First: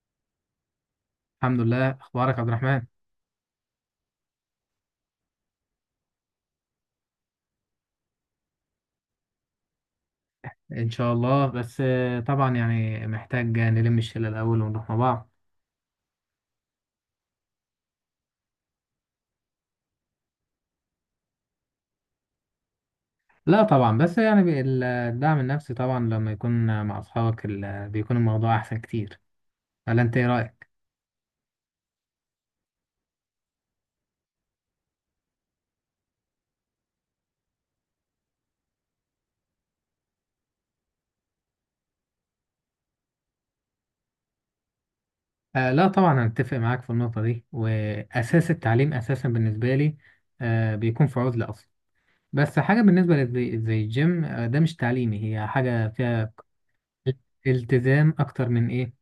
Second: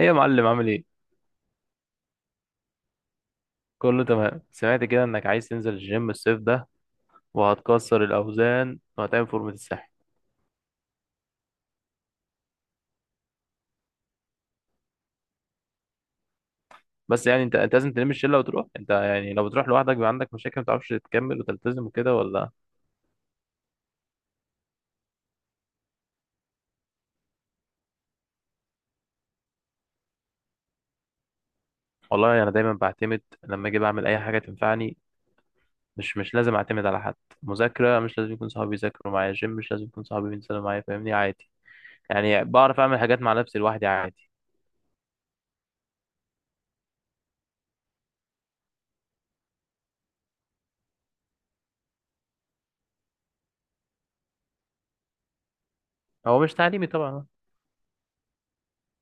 ايه يا معلم، عامل ايه؟ الحمد لله، اخبارك يا عبد الرحمن. كله تمام. سمعت كده انك عايز تنزل الجيم الصيف ده، وهتكسر الاوزان وهتعمل فورمه الساحل. ان شاء الله. بس طبعا يعني محتاج نلم الشله الاول ونروح مع بعض. بس يعني انت لازم تلم الشله وتروح انت، يعني لو بتروح لوحدك بيبقى عندك مشاكل، ما تعرفش تكمل وتلتزم وكده، ولا؟ لا طبعا، بس يعني الدعم النفسي طبعا لما يكون مع اصحابك بيكون الموضوع احسن كتير. ولا انت ايه رايك؟ والله انا يعني دايما بعتمد، لما اجي بعمل اي حاجه تنفعني. مش لازم اعتمد على حد. مذاكره مش لازم يكون صحابي يذاكروا معايا، جيم مش لازم يكون صحابي بينزلوا معايا، فاهمني؟ عادي. يعني بعرف اعمل حاجات مع نفسي لوحدي عادي. لا طبعا، انا اتفق معاك في النقطه دي، واساس التعليم اساسا بالنسبه لي بيكون في عزله اصلا. بس حاجه بالنسبه لزي زي الجيم، ده مش تعليمي، هي حاجه فيها هو مش تعليمي طبعا. التزام اكتر من ايه،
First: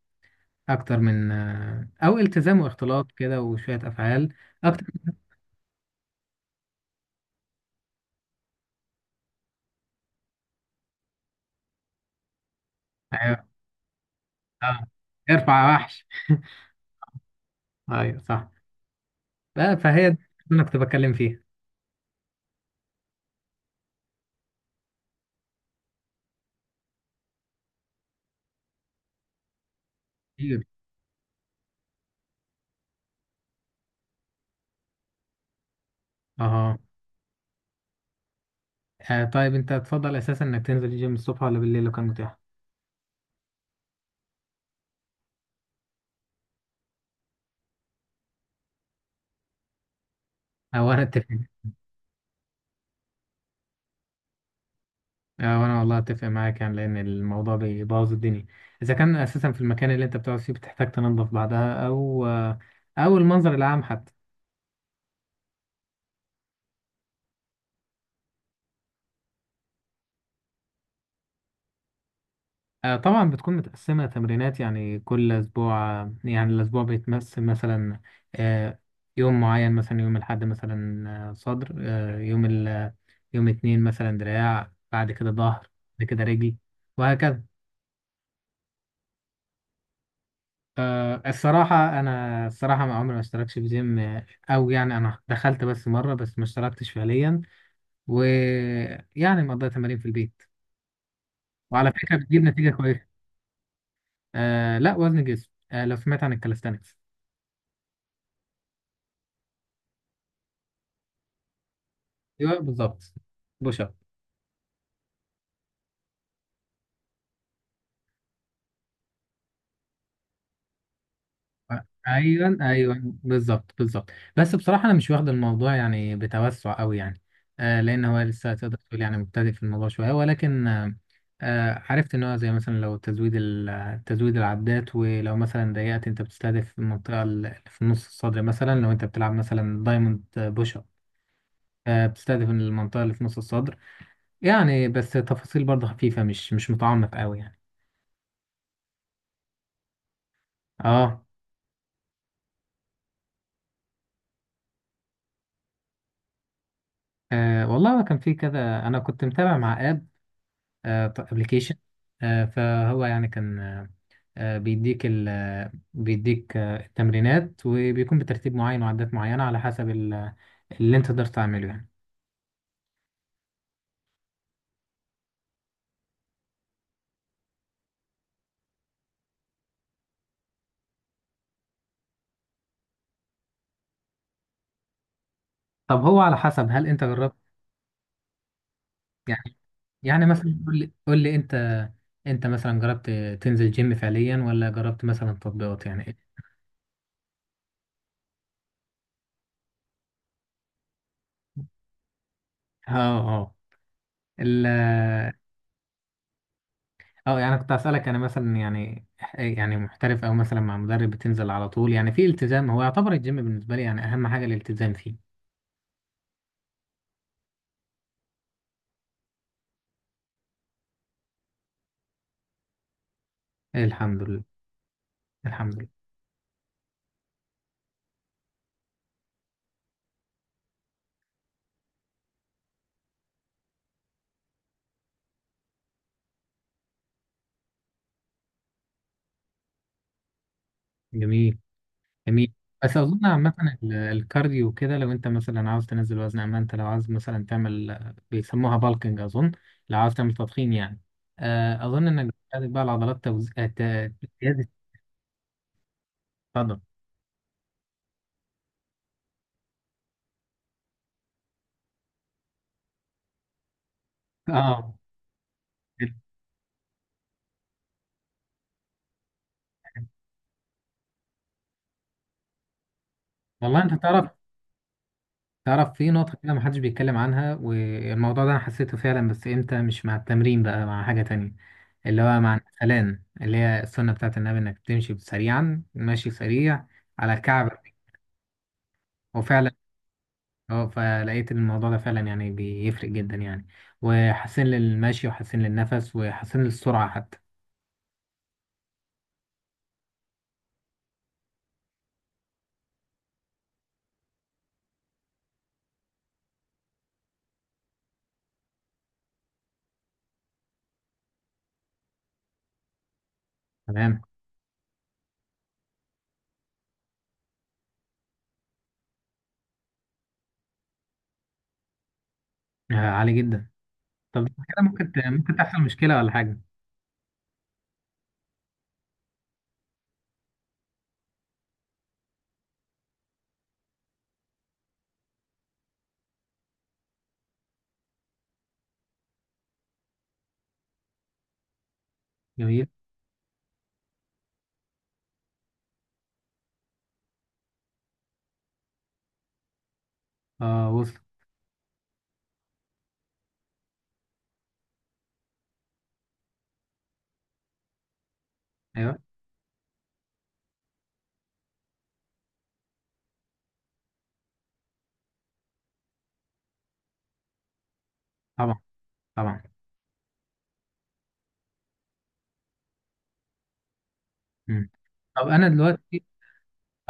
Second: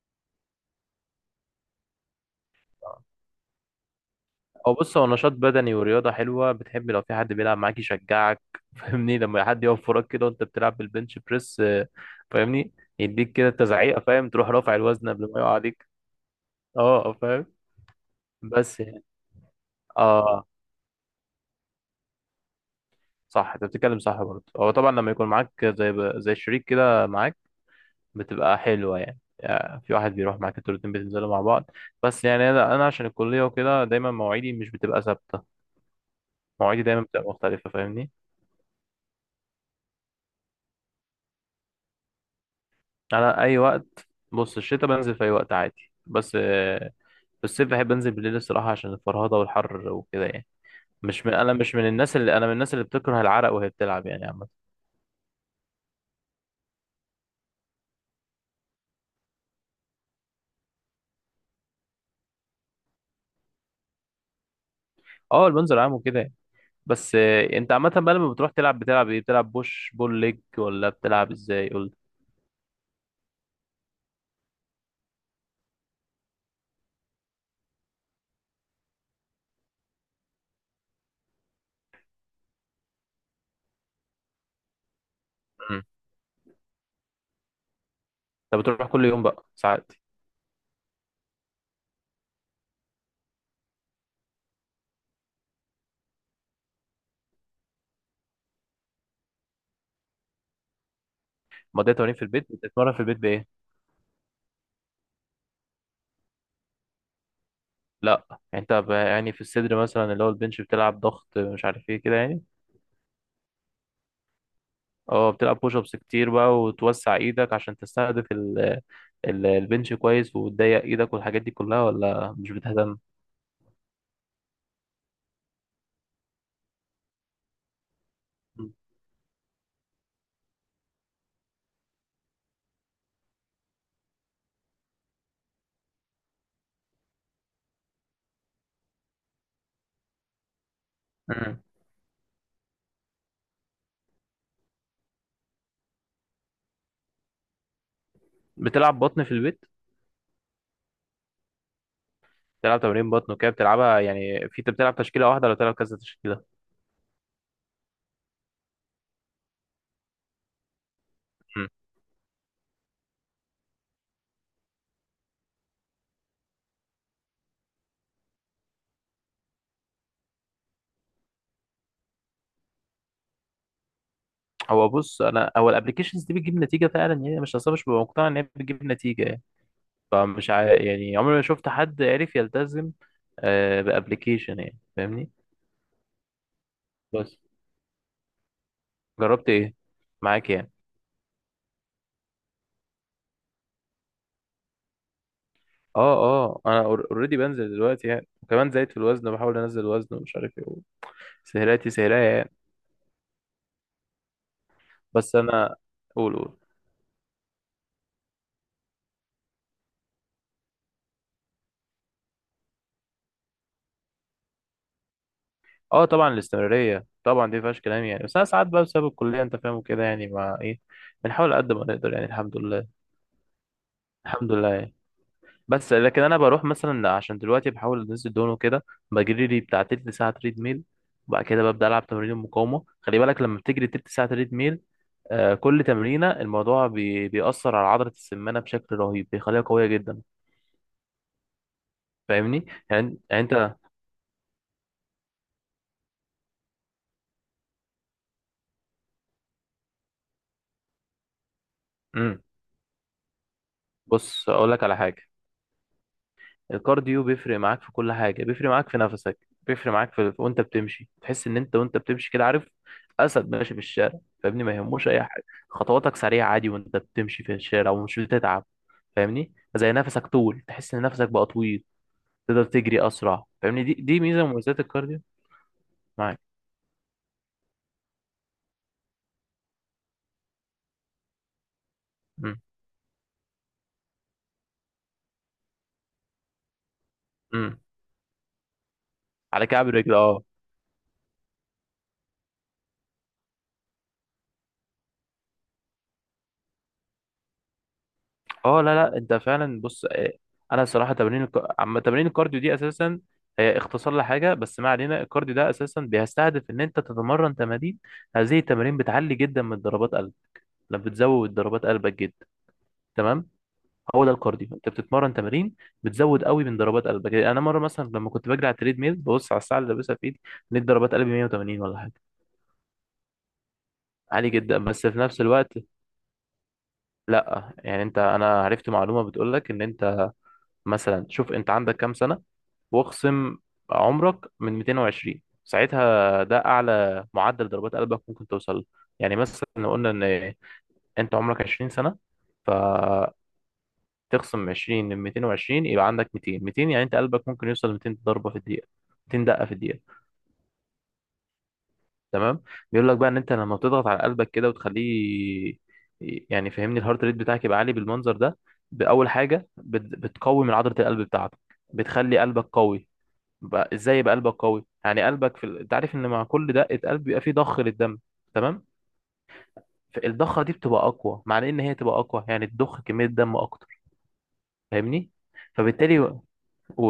اكتر من او التزام واختلاط كده وشويه افعال، هو، اكتر بص، هو من… نشاط بدني ورياضة حلوة، بتحب لو في حد بيلعب معاك يشجعك. فاهمني؟ لما حد يقف وراك كده وانت بتلعب بالبنش بريس، فاهمني. يديك ايوه. كده تزعيقة، فاهم؟ تروح رافع اه، الوزن قبل ما يقع ارفع عليك. وحش. اه، فاهم. ايوه صح. بس يعني، بقى فهي دي اه اللي انا كنت بتكلم فيها صح، انت بتتكلم صح برضه، هو طبعا لما يكون معاك زي شريك كده معاك، بتبقى حلوة يعني. يعني في واحد بيروح معاك كتير. انتوا الاتنين بتنزلوا مع بعض. بس يعني انا عشان الكلية وكده دايما مواعيدي مش بتبقى ثابتة. اه، مواعيدي دايما بتبقى مختلفة، فاهمني؟ طيب انت تفضل اساسا انك تنزل الجيم الصبح ولا بالليل لو كان متاح؟ انا اي وقت، بص، الشتاء بنزل في اي وقت عادي، بس في الصيف بحب انزل بالليل الصراحه، عشان الفرهده والحر وكده يعني. او انا اتفق. مش من، انا مش من الناس اللي، انا من الناس اللي بتكره العرق وهي بتلعب يعني عامه. او انا والله اتفق معاك يعني، لان الموضوع بيبوظ الدنيا اذا كان اساسا في المكان اللي انت بتقعد فيه بتحتاج تنظف بعدها، او او المنظر العام حتى. اه، اللي بنزل عام وكده يعني. بس انت عامه بقى، لما بتروح تلعب بتلعب ايه؟ بتلعب بوش بول ليج ولا بتلعب ازاي، قول طبعا بتكون متقسمة تمرينات يعني، كل أسبوع يعني الأسبوع بيتمثل مثلا آه، يوم معين، مثلا يوم الأحد مثلا، صدر، يوم اتنين مثلا دراع، بعد كده ظهر، لي. بعد كده رجل، وهكذا. انت بتروح كل يوم بقى ساعات؟ الصراحة أنا ما عمري ما اشتركتش في جيم. أو يعني أنا دخلت بس مرة، بس ما اشتركتش فعليا، ويعني مقضية تمارين في البيت، وعلى مضيت تمارين فكرة في بتجيب البيت؟ نتيجة بتتمرن في كويسة. البيت بايه؟ لا، وزن جسم. لو سمعت عن الكاليستانكس. لا يعني انت يعني في الصدر مثلا، اللي هو البنش، بتلعب ضغط مش عارف ايه كده يعني. ايوه بالظبط. بوش اب. اه، بتلعب بوش ابس كتير بقى، وتوسع ايدك عشان تستهدف البنش كويس، وتضيق ايدك والحاجات دي كلها، ولا مش ايوه بتهتم؟ ايوه بالظبط. بس بصراحه انا مش واخد الموضوع يعني بتوسع قوي يعني. لان هو لسه تقدر تقول يعني مبتدئ في الموضوع شويه، ولكن عرفت ان هو زي مثلا، لو تزويد العدات، ولو مثلا ضيقت انت بتستهدف المنطقه اللي في نص الصدر، مثلا لو انت بتلعب مثلا دايموند بوش اب. مم. بتستهدف المنطقه اللي في نص الصدر. يعني بس تفاصيل برضه خفيفه، مش متعمق قوي يعني. بتلعب بطن في البيت؟ اه، بتلعب تمارين بطن وكده، بتلعبها يعني، في انت بتلعب تشكيله واحده ولا بتلعب كذا تشكيله؟ أه والله هو كان في كذا، أنا كنت متابع مع آب، مم. أبلكيشن. أه فهو يعني كان، أه بيديك ال آه، بيديك أه التمرينات، وبيكون بترتيب معين وعدات معينة على حسب اللي أنت تقدر تعمله يعني. هو، بص، انا هو الابلكيشنز دي بتجيب نتيجه فعلا يعني، مش اصلا، مش ببقى مقتنع ان هي بتجيب نتيجه يعني. فمش يعني عمري ما شفت حد عرف يلتزم بابلكيشن يعني، فاهمني. طب هو على حسب، هل أنت جربت بس جربت يعني؟ ايه يعني معاك مثلا يعني؟ قول لي أنت، مثلا جربت تنزل جيم فعليا، ولا جربت مثلا تطبيقات يعني؟ اه اه، انا اوريدي بنزل دلوقتي يعني، وكمان زايد في الوزن بحاول انزل الوزن ومش عارف ايه، سهراتي سهرية يعني. اه اه بس انا، قول قول. اه يعني كنت اسالك انا مثلا يعني، يعني محترف او مثلا مع مدرب بتنزل على طول، يعني في التزام. هو يعتبر الجيم بالنسبه لي يعني اهم حاجه الالتزام فيه. اه، طبعا الاستمرارية طبعا دي مفيهاش كلام يعني، بس انا ساعات بقى بسبب الكلية انت فاهم وكده يعني، مع ايه بنحاول قد ما نقدر يعني، الحمد لله. الحمد لله. الحمد لله يعني. الحمد لله. بس لكن انا بروح مثلا عشان دلوقتي بحاول انزل دهون وكده، بجري لي بتاع تلت ساعة تريد ميل، وبعد كده ببدأ ألعب تمارين المقاومة. خلي بالك، لما بتجري تلت ساعة تريد ميل، كل تمرينة الموضوع بيأثر على عضلة السمانة بشكل رهيب، بيخليها قوية جدا. جميل. جميل. فاهمني بس يعني، اظن يعني عامه انت. الكارديو كده، لو انت مثلا عاوز تنزل وزن. اما انت لو عاوز مثلا تعمل، بيسموها بالكنج اظن، لو عاوز تعمل تضخيم يعني، اظن انك امم بتحتاج بقى العضلات توزيع بص زياده. اقول لك على حاجة. اتفضل. الكارديو بيفرق معاك في كل حاجة، بيفرق معاك في نفسك، بيفرق معاك في، وانت بتمشي تحس ان انت وانت بتمشي كده، عارف؟ اسد ماشي في الشارع، فاهمني؟ ما اه يهموش اي حاجة، خطواتك سريعة عادي وانت بتمشي في الشارع ومش بتتعب. فاهمني، زي نفسك طول، تحس ان نفسك بقى طويل، تقدر تجري اسرع، والله، فاهمني؟ انت دي تعرف، ميزة من مميزات الكارديو. تعرف في نقطة معاك. كده محدش بيتكلم عنها، والموضوع ده أنا حسيته فعلا، بس إمتى؟ مش مع التمرين بقى، مع حاجة تانية، اللي هو مع امم. الأذان، اللي هي السنة بتاعت النبي، إنك تمشي سريعا، ماشي سريع على امم. كعبك. على وفعلا، كعب رجل، اه. اه، فلقيت إن الموضوع ده فعلا يعني بيفرق جدا يعني، وحسن للمشي وحسن للنفس وحسن للسرعة حتى. اه، لا لا، انت فعلا، بص، انا صراحه تمارين الكارديو دي اساسا، هي اختصار لحاجه، بس ما علينا. الكارديو ده اساسا بيستهدف ان انت تتمرن تمارين، هذه التمارين بتعلي جدا من ضربات قلب. لما بتزود ضربات قلبك جدا، تمام؟ تمام. هو ده الكارديو، انت بتتمرن تمارين بتزود قوي من ضربات قلبك. يعني انا مره مثلا لما كنت بجري على التريد ميل، ببص على الساعه اللي لابسها في ايدي، لقيت ضربات قلبي 180 ولا حاجه. عالي جدا. طب عالي جدا، كده بس ممكن في نفس ممكن الوقت، تحصل مشكلة ولا حاجة؟ لا يعني انت، انا عرفت معلومه بتقول لك ان انت مثلا شوف انت عندك كام سنه، واخصم عمرك من 220، ساعتها ده اعلى معدل ضربات قلبك ممكن توصل له. يعني مثلا لو قلنا ان انت عمرك 20 سنه، جميل. فتخصم 20 من 220، يبقى عندك 200. 200 يعني انت قلبك ممكن يوصل 200 ضربه في الدقيقه، 200 دقه في الدقيقه، اه وصل. تمام؟ بيقول لك بقى ان انت لما بتضغط على قلبك كده وتخليه، يعني فهمني، الهارت ريت بتاعك يبقى عالي بالمنظر ده، أيوه. باول حاجه بتقوي من عضله القلب بتاعتك، بتخلي قلبك قوي. بقى ازاي يبقى قلبك قوي؟ يعني قلبك في انت عارف ان مع كل دقه قلب بيبقى فيه ضخ للدم، طبعا تمام؟ طبعا فالضخه دي بتبقى اقوى، معنى ان هي تبقى اقوى يعني تضخ كميه دم اكتر، مم. فاهمني؟ طب أنا فبالتالي، دلوقتي، قول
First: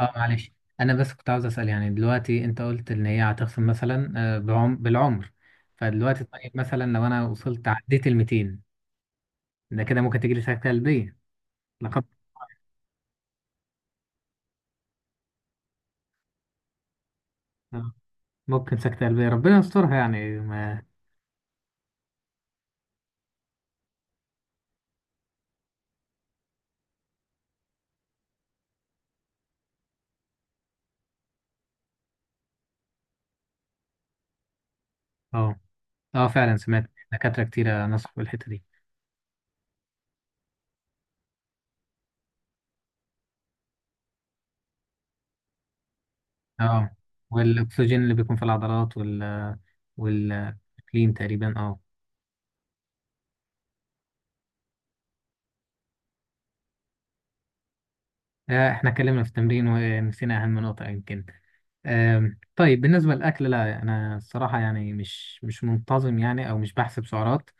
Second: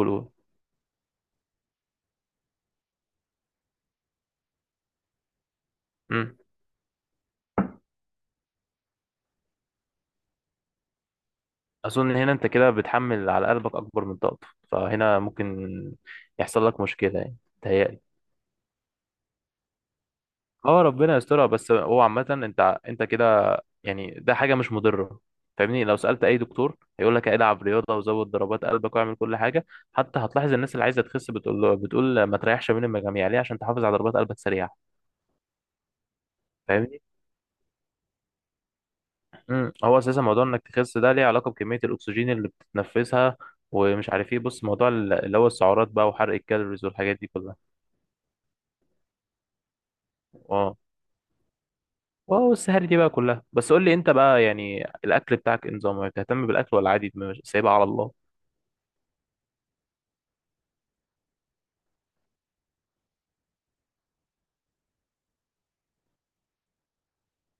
اه معلش، انا بس كنت عاوز اسال يعني. دلوقتي انت قلت ان هي هتخصم مثلا بالعمر. فدلوقتي امم طيب، مثلا لو انا وصلت عديت ال 200، ده كده ممكن تجي لي سكته قلبيه؟ لقد. اظن هنا انت كده بتحمل على قلبك اكبر من طاقته، فهنا ممكن يحصل لك مشكله يعني، آه، تهيألي. ممكن سكته قلبيه، ربنا يسترها يعني ما. اه، ربنا يسترها، بس هو عامة، انت كده يعني ده حاجة مش مضرة. فاهمني؟ لو سألت أي دكتور هيقول لك العب رياضة وزود ضربات قلبك واعمل كل حاجة. حتى هتلاحظ الناس اللي عايزة تخس بتقول له، بتقول ما تريحش بين المجاميع ليه، عشان تحافظ على ضربات قلبك سريعة، اه اه فعلا سمعت فاهمني. دكاتره كتيره نصحوا بالحته دي. هو أساسا موضوع إنك تخس ده ليه علاقة بكمية الأكسجين اللي بتتنفسها، ومش عارف إيه، بص موضوع اللي هو السعرات بقى، وحرق الكالوريز اه والحاجات دي كلها. والاكسجين اللي بيكون في العضلات اه، والكلين تقريبا اه. واو السهر دي بقى كلها. بس قول لي أنت بقى، يعني الأكل بتاعك إيه نظامه؟ بتهتم بالأكل ولا عادي، سايبها على الله؟ احنا اتكلمنا في التمرين ونسينا اهم نقطه يمكن. طيب بالنسبة للأكل، لا أنا الصراحة يعني مش منتظم يعني، أو مش بحسب سعرات،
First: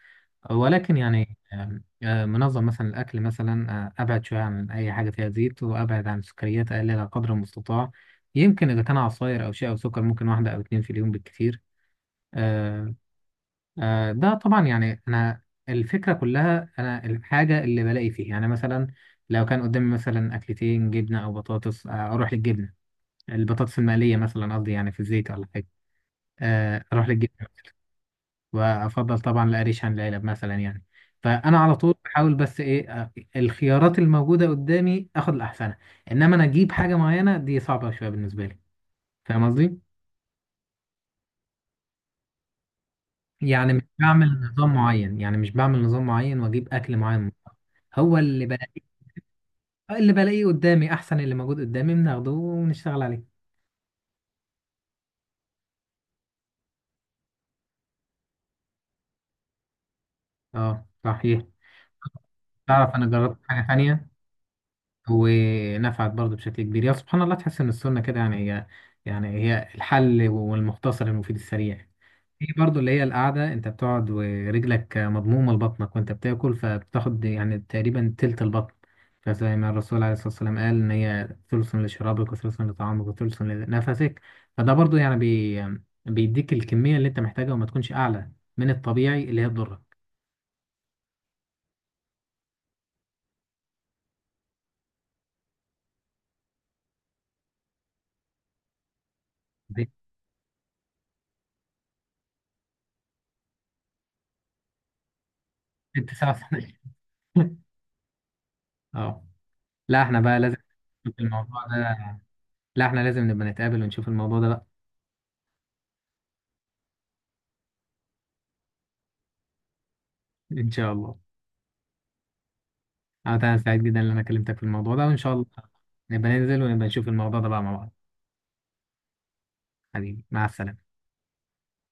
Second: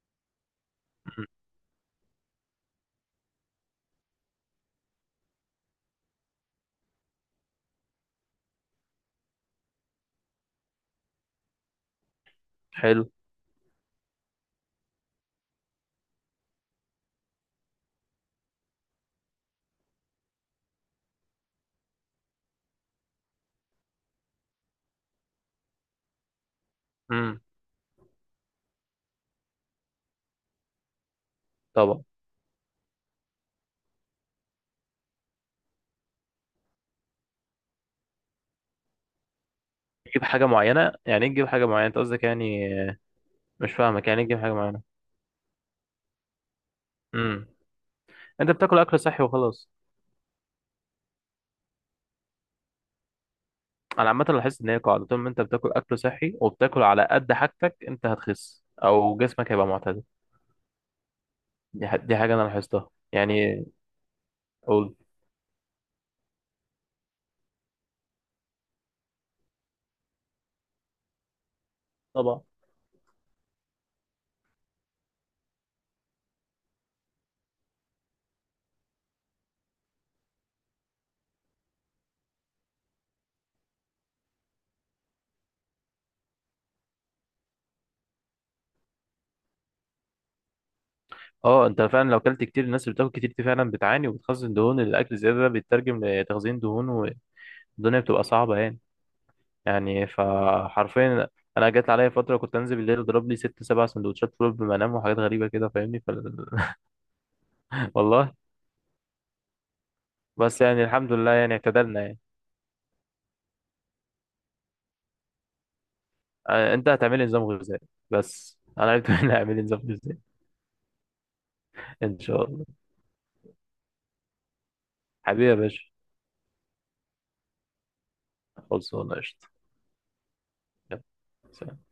ولكن مم. يعني آم، آه، منظم مثلا الأكل مثلا. أبعد شوية عن أي حاجة فيها زيت، وأبعد عن السكريات أقللها قدر المستطاع. يمكن إذا كان عصاير أو شيء أو سكر، ممكن واحدة أو اتنين في اليوم بالكثير. آه، حلو. ده طبعا يعني، الفكرة كلها، أنا الحاجة اللي بلاقي فيها يعني، مثلا لو كان قدامي مثلا أكلتين جبنة أو بطاطس، أروح للجبنة، البطاطس المقلية مثلا قصدي يعني في الزيت ولا حاجة. اروح للجيم. امم وافضل طبعا القريش عن العلب مثلا يعني. فانا على طول طبعا. بحاول، بس ايه الخيارات الموجوده قدامي اخد الاحسنه. انما انا اجيب حاجه معينه، دي صعبه شويه بالنسبه لي، فاهم قصدي؟ تجيب حاجه معينه يعني ايه، تجيب حاجه معينه انت قصدك يعني؟ مش يعني مش فاهمك، يعني ايه تجيب بعمل حاجه نظام معينه؟ معين، واجيب اكل معين، امم هو اللي انت بتاكل بلاقيه، اكل صحي وخلاص؟ اللي بلاقيه قدامي احسن، اللي موجود قدامي بناخده ونشتغل عليه. انا عامه لاحظت ان هي قاعده، طول ما انت بتاكل اكل صحي وبتاكل على قد حاجتك، انت هتخس او جسمك هيبقى معتدل. اه صحيح. دي حاجه انا لاحظتها تعرف انا جربت حاجه يعني. ثانيه قول. ونفعت برضه بشكل كبير، يا سبحان الله. تحس ان السنه كده يعني، يعني هي الحل والمختصر المفيد السريع. طبعا. في برضه اللي هي القعده، انت بتقعد ورجلك مضمومه لبطنك وانت بتاكل، فبتاخد يعني تقريبا تلت البطن. فزي ما الرسول عليه الصلاه والسلام قال ان هي ثلث لشرابك وثلث لطعامك وثلث لنفسك. فده برضه يعني بيديك الكميه اللي انت محتاجها وما تكونش اعلى من الطبيعي اللي هي تضرك. اه، انت فعلا لو اكلت كتير، الناس اللي بتاكل كتير دي فعلا بتعاني وبتخزن دهون، الاكل الزياده ده بيترجم لتخزين دهون، والدنيا بتبقى صعبه يعني. دي يعني فحرفيا، انا جت عليا فتره كنت انزل بالليل اضرب لي ست سبع سندوتشات فول قبل ما انام وحاجات غريبه كده، فاهمني. 6 ساعات والله. اه، لا احنا بقى لازم بس يعني الحمد في لله يعني الموضوع اعتدلنا ده، يعني. لا احنا لازم نبقى نتقابل ونشوف الموضوع ده بقى. انت هتعملي نظام غذائي، بس انا عرفت ان هعمل نظام غذائي. ان شاء الله. ان شاء الله. انا سعيد جدا ان انا كلمتك في الموضوع ده، وان شاء الله حبيبي يا باشا. نبقى ننزل ونبقى نشوف الموضوع ده بقى مع بعض. خلصانه قشطه. حبيبي، مع السلامة. يلا، سلام.